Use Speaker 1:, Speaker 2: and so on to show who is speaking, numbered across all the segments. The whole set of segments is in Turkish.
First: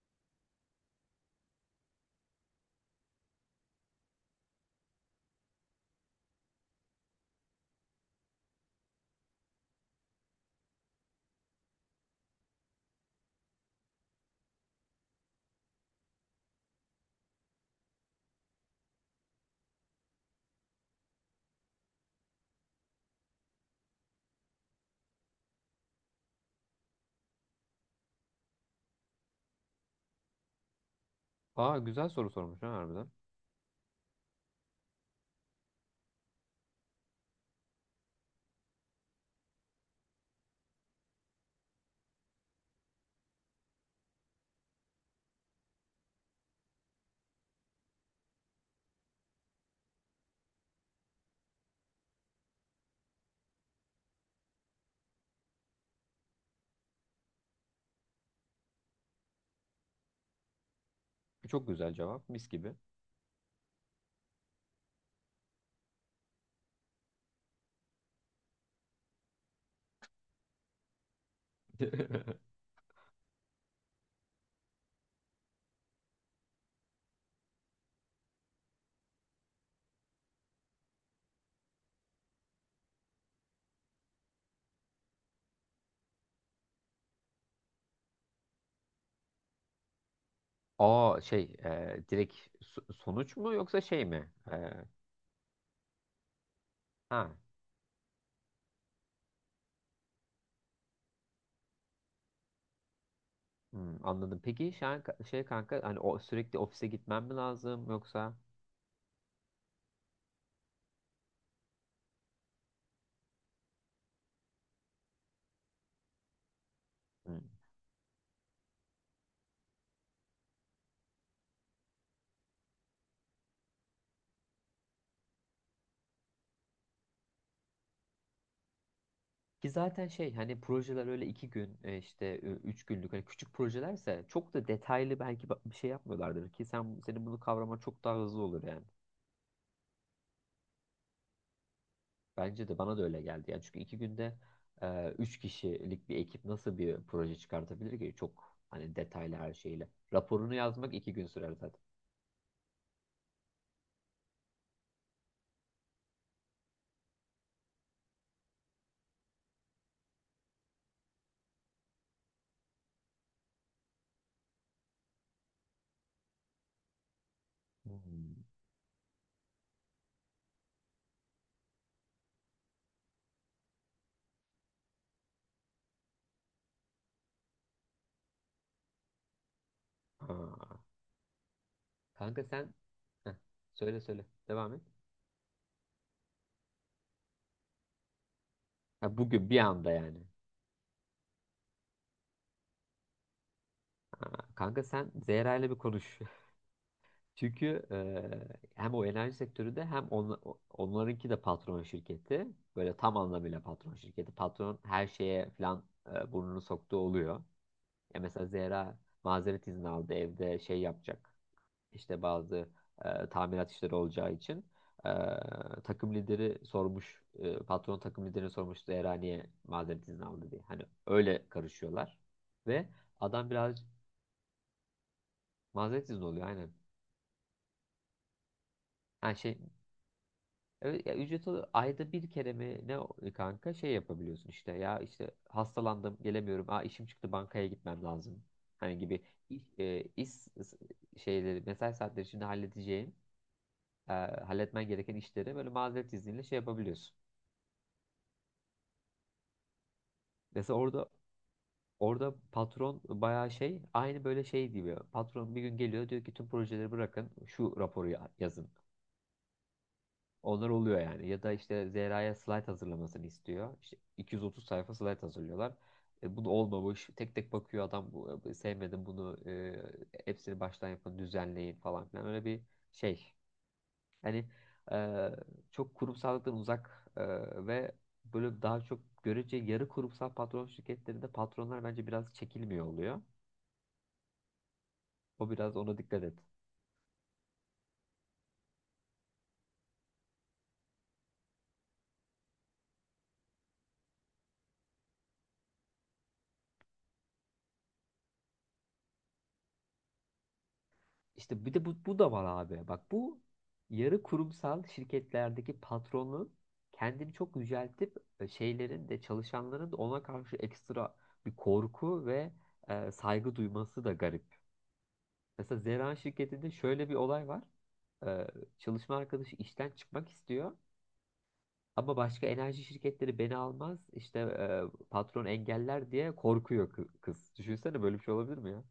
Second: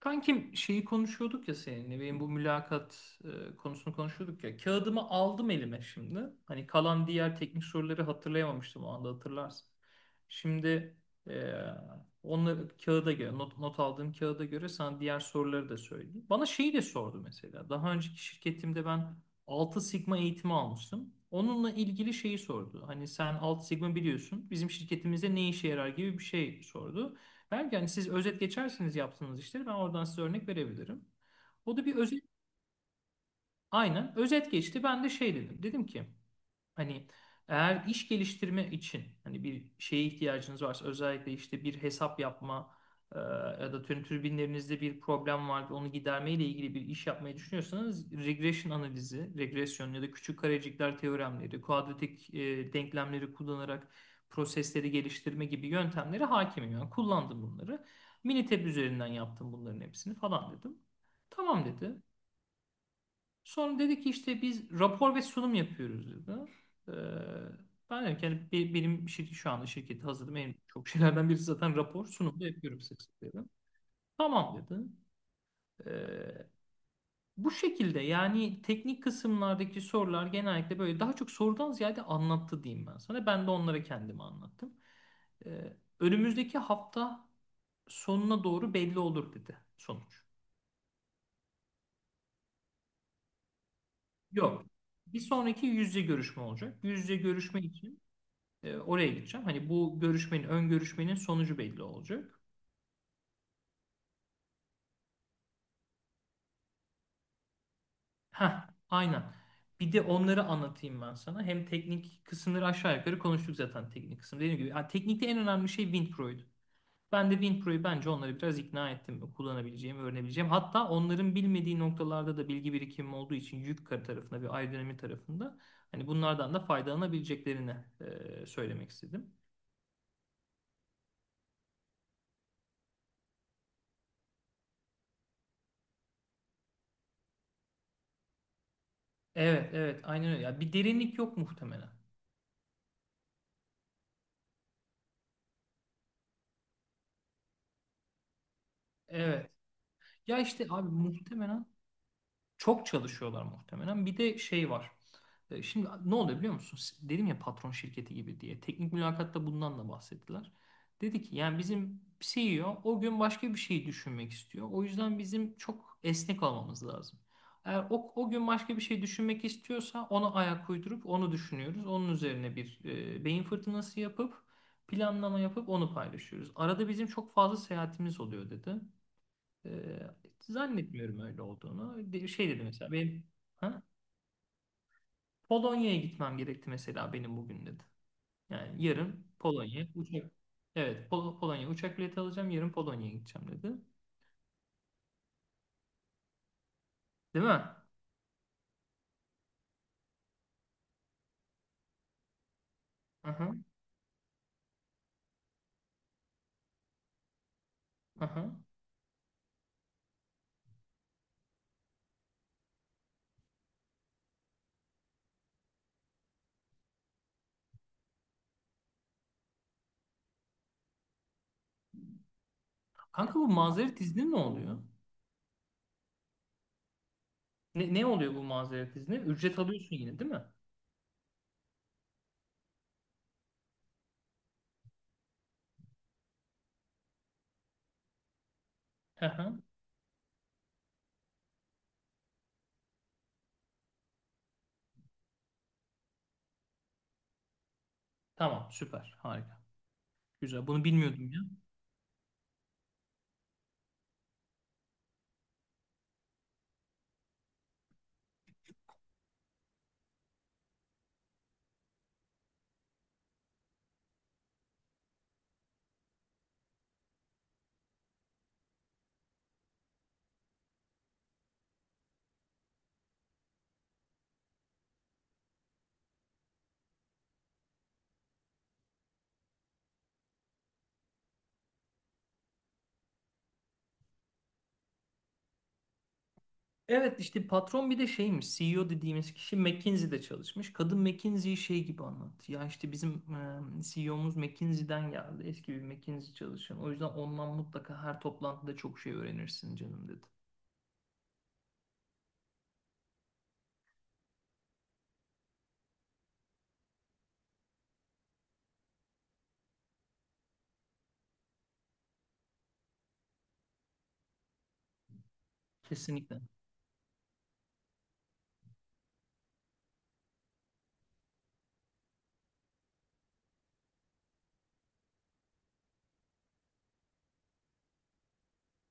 Speaker 1: Kankim şeyi konuşuyorduk ya seninle benim bu mülakat konusunu konuşuyorduk ya. Kağıdımı aldım elime şimdi. Hani kalan diğer teknik soruları hatırlayamamıştım o anda hatırlarsın. Şimdi e, onları kağıda göre not aldığım kağıda göre sana diğer soruları da söyleyeyim. Bana şeyi de sordu mesela. Daha önceki şirketimde ben altı Sigma eğitimi almıştım. Onunla ilgili şeyi sordu. Hani sen altı Sigma biliyorsun. Bizim şirketimizde ne işe yarar gibi bir şey sordu. Belki hani siz özet geçersiniz yaptığınız işleri ben oradan size örnek verebilirim. O
Speaker 2: Aa,
Speaker 1: da bir
Speaker 2: güzel
Speaker 1: özet
Speaker 2: soru sormuş ha, harbiden.
Speaker 1: aynen özet geçti. Ben de şey dedim. Dedim ki hani eğer iş geliştirme için hani bir şeye ihtiyacınız varsa özellikle işte bir hesap yapma ya da tüm türbinlerinizde bir problem var ve onu giderme ile ilgili bir iş yapmayı düşünüyorsanız regression analizi, regresyon ya da küçük karecikler teoremleri, kuadratik denklemleri kullanarak prosesleri geliştirme gibi yöntemlere hakimim. Yani kullandım bunları. Minitab üzerinden yaptım bunların hepsini falan dedim. Tamam
Speaker 2: Çok güzel
Speaker 1: dedi.
Speaker 2: cevap. Mis gibi.
Speaker 1: Sonra dedi ki işte biz rapor ve sunum yapıyoruz dedi. Ee, Ben dedim ki yani benim şirket, şu anda şirketi hazırladım. En çok şeylerden birisi zaten rapor, sunum da yapıyorum sık sık dedim. Tamam dedi. Ee, Bu şekilde yani teknik kısımlardaki sorular genellikle böyle daha çok sorudan ziyade anlattı diyeyim ben sana. Ben de onlara kendimi anlattım. Önümüzdeki hafta sonuna doğru belli olur dedi sonuç.
Speaker 2: Aa, şey, direkt sonuç mu yoksa şey mi? E,
Speaker 1: Yok. Bir sonraki yüz yüze görüşme olacak. Yüz yüze
Speaker 2: ha
Speaker 1: görüşme için oraya gideceğim. Hani bu görüşmenin, ön görüşmenin sonucu belli olacak.
Speaker 2: anladım. Peki şu şey, kanka, hani o sürekli ofise gitmem mi lazım yoksa?
Speaker 1: Ha, aynen. Bir de onları anlatayım ben sana. Hem teknik kısımları aşağı yukarı konuştuk zaten teknik kısım. Dediğim gibi yani teknikte en önemli şey WinPro'ydu. Ben de
Speaker 2: Hmm.
Speaker 1: WinPro'yu bence onları biraz ikna ettim. Kullanabileceğim, öğrenebileceğim. Hatta onların bilmediği noktalarda da bilgi birikimim olduğu için yük tarafında bir aerodinami tarafında hani bunlardan da faydalanabileceklerini söylemek istedim.
Speaker 2: Ki zaten şey hani projeler öyle 2 gün, işte, 3 günlük hani küçük projelerse çok da detaylı belki bir şey yapmıyorlardır ki sen senin bunu kavraman çok daha hızlı olur yani.
Speaker 1: Evet, evet, aynen öyle. Ya bir derinlik yok muhtemelen.
Speaker 2: Bence de bana da öyle geldi. Yani çünkü 2 günde üç kişilik bir ekip nasıl bir proje çıkartabilir ki? Çok hani detaylı
Speaker 1: Evet.
Speaker 2: her şeyle.
Speaker 1: Ya
Speaker 2: Raporunu
Speaker 1: işte abi
Speaker 2: yazmak 2 gün sürer
Speaker 1: muhtemelen
Speaker 2: zaten.
Speaker 1: çok çalışıyorlar muhtemelen. Bir de şey var. Şimdi ne oluyor biliyor musun? Dedim ya patron şirketi gibi diye. Teknik mülakatta bundan da bahsettiler. Dedi ki yani bizim CEO o gün başka bir şey düşünmek istiyor. O yüzden bizim çok esnek olmamız lazım. Eğer o
Speaker 2: Hmm.
Speaker 1: gün başka bir şey düşünmek istiyorsa ona ayak uydurup onu düşünüyoruz. Onun üzerine bir beyin fırtınası yapıp planlama yapıp onu paylaşıyoruz. Arada bizim çok fazla seyahatimiz oluyor dedi. Ee,
Speaker 2: Ha.
Speaker 1: Zannetmiyorum öyle olduğunu.
Speaker 2: Kanka
Speaker 1: Şey dedi
Speaker 2: sen
Speaker 1: mesela benim
Speaker 2: Heh,
Speaker 1: ha?
Speaker 2: söyle söyle. Devam et.
Speaker 1: Polonya'ya gitmem gerekti mesela benim bugün dedi. Yani
Speaker 2: Ha,
Speaker 1: yarın
Speaker 2: bugün bir
Speaker 1: Polonya
Speaker 2: anda yani.
Speaker 1: uçak evet Polonya uçak bileti alacağım yarın Polonya'ya gideceğim dedi.
Speaker 2: Ha, kanka sen Zehra ile bir konuş.
Speaker 1: Değil mi?
Speaker 2: Çünkü hem o enerji sektöründe hem onlarınki de patron şirketi. Böyle tam anlamıyla
Speaker 1: Aha,
Speaker 2: patron şirketi. Patron her şeye falan burnunu soktuğu oluyor. Ya mesela
Speaker 1: aha.
Speaker 2: Zehra mazeret izni aldı, evde şey yapacak. İşte bazı tamirat işleri olacağı için e, takım lideri sormuş. Patron takım lideri sormuş Zehra niye mazeret izni aldı diye. Hani öyle karışıyorlar. Ve
Speaker 1: Kanka bu
Speaker 2: adam biraz
Speaker 1: mazeret izni ne oluyor?
Speaker 2: mazeret izni oluyor, aynen.
Speaker 1: Ne oluyor bu mazeret izni?
Speaker 2: Yani şey,
Speaker 1: Ücret alıyorsun yine değil mi?
Speaker 2: evet, ya ücreti ayda bir kere mi ne kanka şey yapabiliyorsun işte, ya işte hastalandım gelemiyorum, aa işim çıktı bankaya gitmem lazım hani gibi
Speaker 1: Aha.
Speaker 2: iş şeyleri, mesai saatleri içinde halledeceğin e, halletmen gereken işleri böyle mazeret izniyle şey yapabiliyorsun.
Speaker 1: Tamam süper harika. Güzel
Speaker 2: Mesela
Speaker 1: bunu
Speaker 2: orada
Speaker 1: bilmiyordum ya.
Speaker 2: orada patron bayağı şey aynı böyle şey gibi, patron bir gün geliyor diyor ki tüm projeleri bırakın şu raporu yazın. Onlar oluyor yani. Ya da işte Zehra'ya slide hazırlamasını istiyor. İşte 230 sayfa slide hazırlıyorlar. Bunu olmamış. Tek tek bakıyor adam. Sevmedim bunu. Hepsini baştan yapın, düzenleyin falan filan. Öyle bir şey. Hani, e, çok kurumsallıktan uzak, ve böyle daha çok görece yarı kurumsal patron şirketlerinde patronlar bence biraz çekilmiyor oluyor. O biraz ona dikkat et.
Speaker 1: Evet işte patron bir de şeymiş, CEO dediğimiz kişi McKinsey'de çalışmış. Kadın McKinsey'yi şey gibi anlattı. Ya işte bizim CEO'muz McKinsey'den geldi. Eski bir McKinsey çalışan. O yüzden ondan mutlaka her toplantıda çok şey öğrenirsin canım dedi.
Speaker 2: İşte bir de bu da var abi. Bak bu yarı kurumsal şirketlerdeki patronun kendini çok yüceltip, şeylerin de, çalışanların da ona karşı ekstra bir korku ve saygı duyması da garip. Mesela Zeran
Speaker 1: Kesinlikle.
Speaker 2: şirketinde şöyle bir olay var. E, Çalışma arkadaşı işten çıkmak istiyor ama başka enerji şirketleri beni almaz işte, patron engeller diye korkuyor kız. Düşünsene, böyle bir şey olabilir mi ya?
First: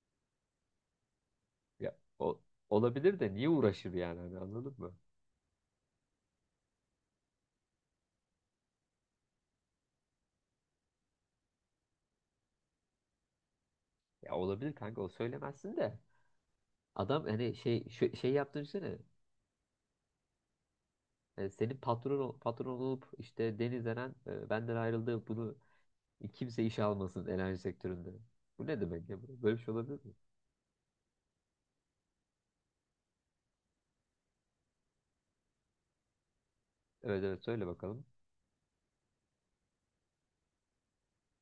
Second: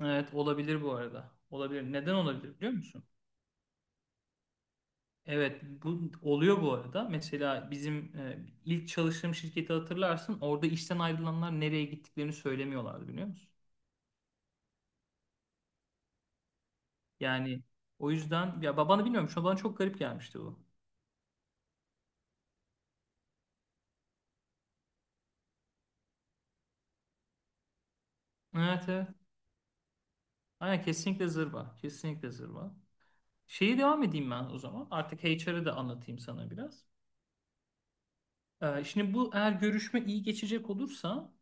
Speaker 1: Evet olabilir bu arada. Olabilir.
Speaker 2: Ya
Speaker 1: Neden
Speaker 2: o,
Speaker 1: olabilir biliyor musun?
Speaker 2: olabilir de niye uğraşır yani, hani anladın mı?
Speaker 1: Evet bu oluyor bu arada. Mesela bizim ilk çalıştığım şirketi hatırlarsın. Orada işten ayrılanlar nereye gittiklerini söylemiyorlardı biliyor musun?
Speaker 2: Ya olabilir kanka, o söylemezsin de. Adam hani
Speaker 1: Yani
Speaker 2: şey
Speaker 1: o
Speaker 2: şey
Speaker 1: yüzden
Speaker 2: yaptığını
Speaker 1: ya
Speaker 2: düşünsene.
Speaker 1: babanı bilmiyorum. Şu an bana çok garip gelmişti bu.
Speaker 2: Senin patron olup işte Deniz Eren benden ayrıldı, bunu kimse işe almasın enerji sektöründe. Bu ne
Speaker 1: Evet evet.
Speaker 2: demek ya? Böyle bir şey olabilir mi?
Speaker 1: Aynen kesinlikle zırva. Kesinlikle zırva. Şeyi devam edeyim ben o zaman. Artık HR'ı da anlatayım sana biraz.
Speaker 2: Evet, evet, söyle bakalım.
Speaker 1: Şimdi bu eğer görüşme iyi geçecek olursa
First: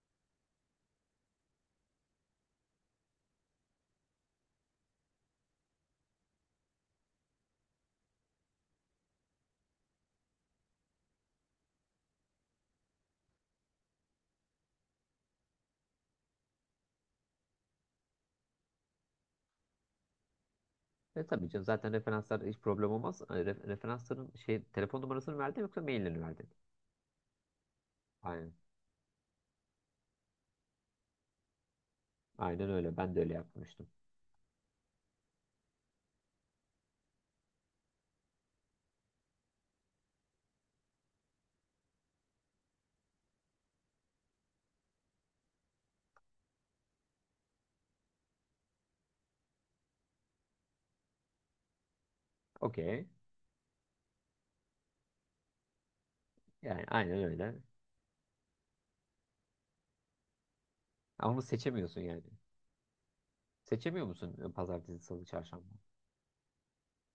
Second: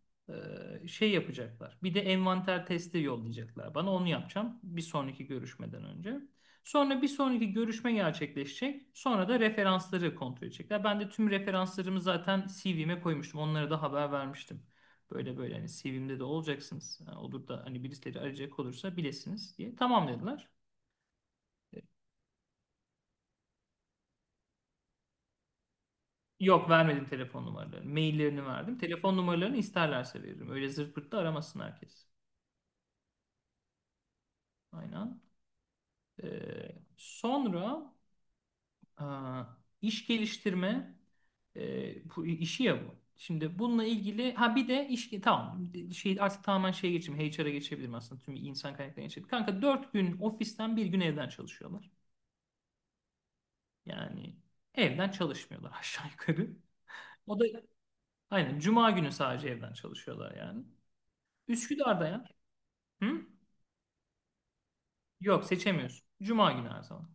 Speaker 1: şey yapacaklar. Bir de envanter testi yollayacaklar bana. Onu yapacağım bir sonraki görüşmeden önce. Sonra bir sonraki görüşme gerçekleşecek. Sonra da referansları kontrol edecekler. Ben de tüm referanslarımı zaten CV'me koymuştum. Onlara da haber vermiştim. Böyle böyle hani CV'mde de olacaksınız. Ha, olur da hani birileri arayacak olursa bilesiniz diye. Tamam dediler.
Speaker 2: Tabii canım, zaten referanslar hiç problem olmaz. Referansların şey telefon numarasını verdin yoksa maillerini verdin?
Speaker 1: Yok vermedim telefon numaralarını. Maillerini
Speaker 2: Aynen.
Speaker 1: verdim. Telefon numaralarını isterlerse veririm. Öyle zırt pırt da aramasın herkes.
Speaker 2: Aynen öyle. Ben de öyle yapmıştım.
Speaker 1: Aynen. Sonra aa, iş geliştirme bu işi ya bu. Şimdi bununla ilgili ha bir de iş tamam şey artık tamamen şeye geçeyim, HR'a geçebilirim aslında tüm insan kaynaklarına geçebilirim. Kanka 4 gün ofisten bir gün evden çalışıyorlar.
Speaker 2: Okey.
Speaker 1: Yani evden çalışmıyorlar aşağı yukarı.
Speaker 2: Yani aynen
Speaker 1: O da
Speaker 2: öyle.
Speaker 1: aynen cuma günü sadece evden çalışıyorlar yani.
Speaker 2: Ama onu seçemiyorsun
Speaker 1: Üsküdar'da
Speaker 2: yani.
Speaker 1: ya. Hı?
Speaker 2: Seçemiyor musun pazartesi, salı,
Speaker 1: Yok
Speaker 2: çarşamba?
Speaker 1: seçemiyorsun. Cuma günü her zaman.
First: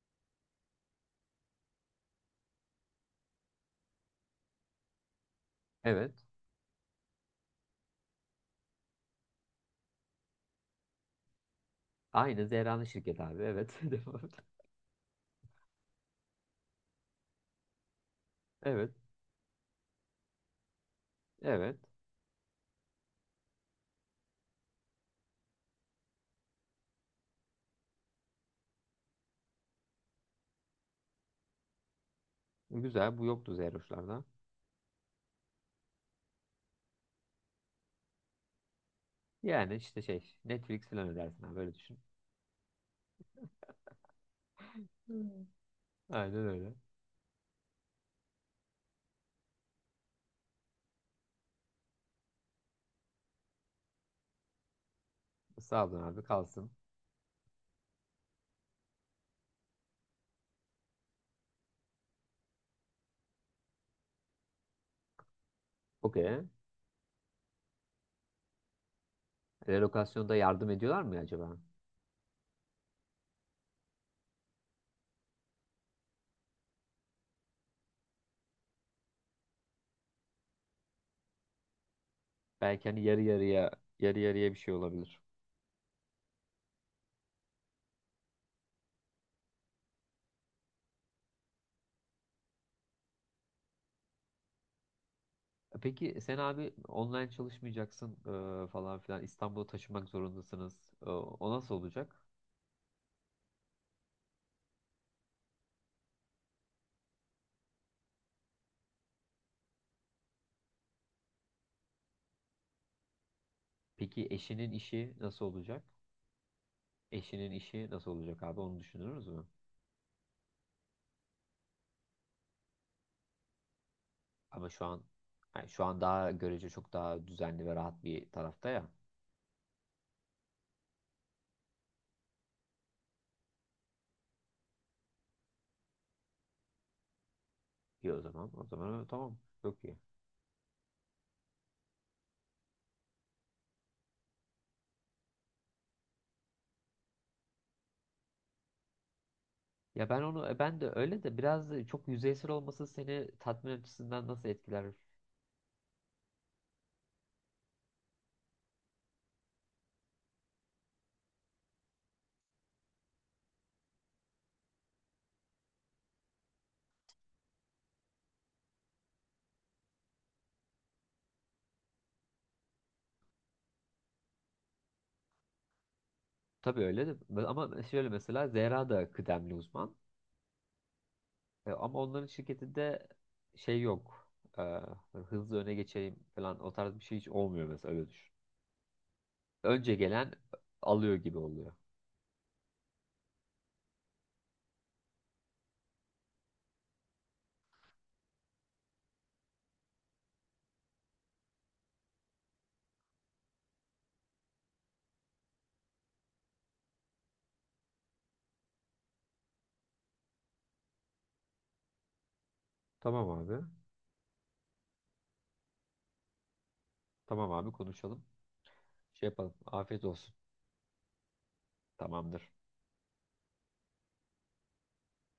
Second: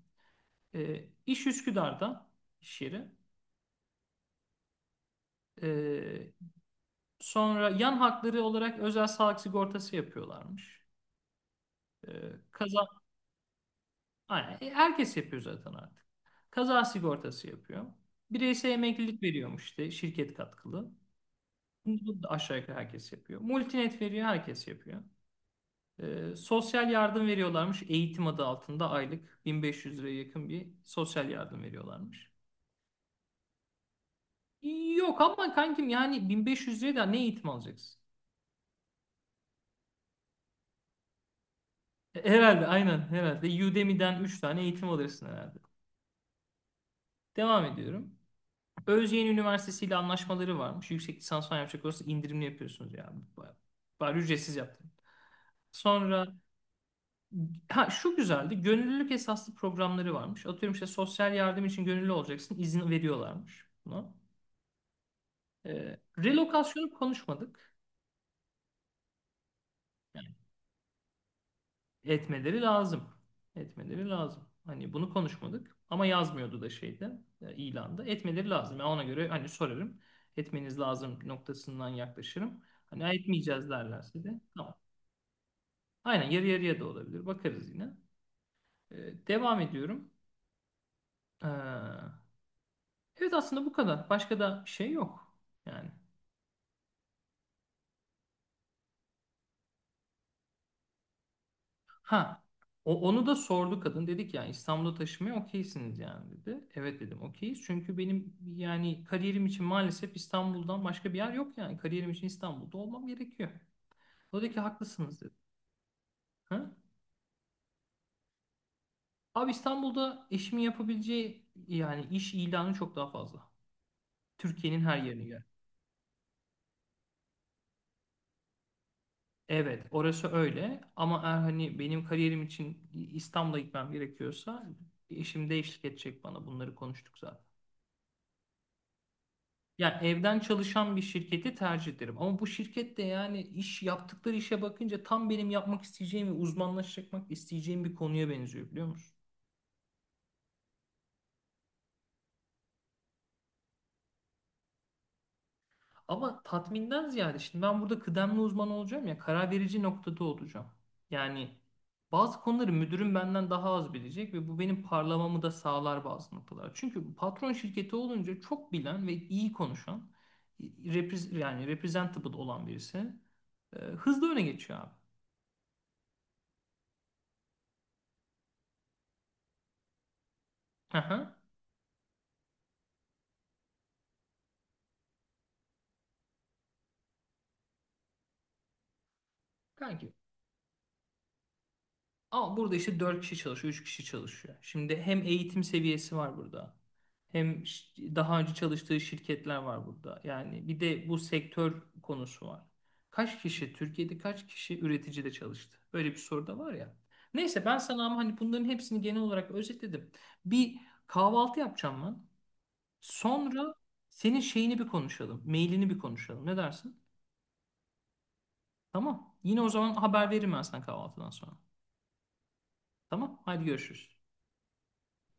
Speaker 1: İş Üsküdar'da iş yeri.
Speaker 2: Evet.
Speaker 1: Ee, Sonra yan hakları olarak özel sağlık sigortası yapıyorlarmış. Ee,
Speaker 2: Aynı Zehra'nın
Speaker 1: Kaza,
Speaker 2: şirketi abi. Evet. Devam et.
Speaker 1: aynen, herkes yapıyor zaten artık. Kaza sigortası yapıyor. Bireysel
Speaker 2: Evet.
Speaker 1: emeklilik veriyormuş işte şirket katkılı.
Speaker 2: Evet.
Speaker 1: Bunu da aşağı yukarı herkes yapıyor. Multinet veriyor herkes yapıyor. Sosyal yardım veriyorlarmış. Eğitim adı altında aylık 1500 liraya yakın bir sosyal yardım veriyorlarmış.
Speaker 2: Güzel. Bu yoktu Zeyroşlarda.
Speaker 1: Yok ama kankim yani 1500 liraya da ne eğitim alacaksın?
Speaker 2: Yani işte şey Netflix falan ödersin abi. Böyle düşün.
Speaker 1: Herhalde aynen herhalde. Udemy'den 3 tane eğitim alırsın
Speaker 2: Hmm.
Speaker 1: herhalde.
Speaker 2: Aynen öyle.
Speaker 1: Devam ediyorum. Özyeğin Üniversitesi ile anlaşmaları varmış. Yüksek lisans falan yapacak olursa indirimli yapıyorsunuz ya. Baya bari ücretsiz yaptım.
Speaker 2: Sağ olun abi,
Speaker 1: Sonra
Speaker 2: kalsın.
Speaker 1: ha şu güzeldi. Gönüllülük esaslı programları varmış. Atıyorum işte sosyal yardım için gönüllü olacaksın. İzin veriyorlarmış buna.
Speaker 2: Okey.
Speaker 1: Relokasyonu konuşmadık.
Speaker 2: Relokasyonda yardım ediyorlar mı acaba?
Speaker 1: Etmeleri lazım. Etmeleri lazım. Hani bunu konuşmadık ama yazmıyordu da şeyde ilanda. Etmeleri lazım. Yani ona göre hani sorarım. Etmeniz lazım noktasından yaklaşırım.
Speaker 2: Belki hani
Speaker 1: Hani "Ha,
Speaker 2: yarı
Speaker 1: etmeyeceğiz"
Speaker 2: yarıya yarı
Speaker 1: derlerse de
Speaker 2: yarıya bir şey
Speaker 1: tamam.
Speaker 2: olabilir.
Speaker 1: Aynen yarı yarıya da olabilir. Bakarız yine. Devam ediyorum. Ee, evet aslında bu kadar. Başka da bir şey yok. Yani.
Speaker 2: Peki sen abi online çalışmayacaksın, falan filan, İstanbul'a taşımak zorundasınız. O nasıl olacak?
Speaker 1: Ha, onu da sordu kadın. Dedik yani İstanbul'a taşımaya okeysiniz yani dedi. Evet dedim okeyiz. Çünkü benim yani kariyerim için maalesef İstanbul'dan başka bir yer yok yani. Kariyerim için İstanbul'da olmam gerekiyor.
Speaker 2: Peki
Speaker 1: O dedi ki
Speaker 2: eşinin işi
Speaker 1: haklısınız dedi.
Speaker 2: nasıl olacak?
Speaker 1: Ha?
Speaker 2: Eşinin işi nasıl olacak abi, onu düşünürüz mü?
Speaker 1: Abi İstanbul'da eşimin yapabileceği yani iş ilanı çok daha fazla.
Speaker 2: Ama
Speaker 1: Türkiye'nin
Speaker 2: şu
Speaker 1: her
Speaker 2: an
Speaker 1: yerine göre.
Speaker 2: yani şu an daha görece çok daha düzenli ve rahat bir tarafta ya.
Speaker 1: Evet orası öyle ama eğer hani benim kariyerim için İstanbul'a gitmem gerekiyorsa eşim de eşlik edecek bana, bunları konuştuk zaten.
Speaker 2: İyi o zaman. O zaman öyle, tamam. Çok iyi.
Speaker 1: Yani evden çalışan bir şirketi tercih ederim. Ama bu şirket de yani iş yaptıkları işe bakınca tam benim yapmak isteyeceğim ve uzmanlaşmak isteyeceğim bir konuya benziyor biliyor musun?
Speaker 2: Ya ben de öyle de biraz da çok yüzeysel olması seni tatmin açısından nasıl etkiler?
Speaker 1: Ama tatminden ziyade şimdi ben burada kıdemli uzman olacağım ya, karar verici noktada olacağım. Yani bazı konuları müdürüm benden daha az bilecek ve bu benim parlamamı da sağlar bazı noktalar. Çünkü patron şirketi olunca çok bilen ve iyi konuşan, yani representable olan birisi hızlı öne geçiyor abi.
Speaker 2: Tabii öyle de, ama şöyle mesela Zehra da kıdemli uzman.
Speaker 1: Aha.
Speaker 2: Ama onların şirketinde şey yok. E, Hızlı öne geçeyim falan, o tarz bir şey hiç olmuyor mesela, öyle düşün. Önce
Speaker 1: Kanki
Speaker 2: gelen alıyor gibi oluyor.
Speaker 1: ama burada işte 4 kişi çalışıyor, 3 kişi çalışıyor. Şimdi hem eğitim seviyesi var burada. Hem daha önce çalıştığı şirketler var burada. Yani bir de bu sektör konusu var. Kaç kişi, Türkiye'de kaç kişi üreticide çalıştı? Böyle bir soru da var ya. Neyse ben sana ama hani bunların hepsini genel olarak özetledim. Bir kahvaltı yapacağım ben.
Speaker 2: Tamam abi.
Speaker 1: Sonra senin şeyini bir konuşalım. Mailini bir konuşalım. Ne dersin?
Speaker 2: Tamam abi, konuşalım. Şey
Speaker 1: Tamam.
Speaker 2: yapalım.
Speaker 1: Yine o zaman
Speaker 2: Afiyet
Speaker 1: haber
Speaker 2: olsun.
Speaker 1: veririm ben sana kahvaltıdan sonra.
Speaker 2: Tamamdır.
Speaker 1: Tamam. Hadi görüşürüz.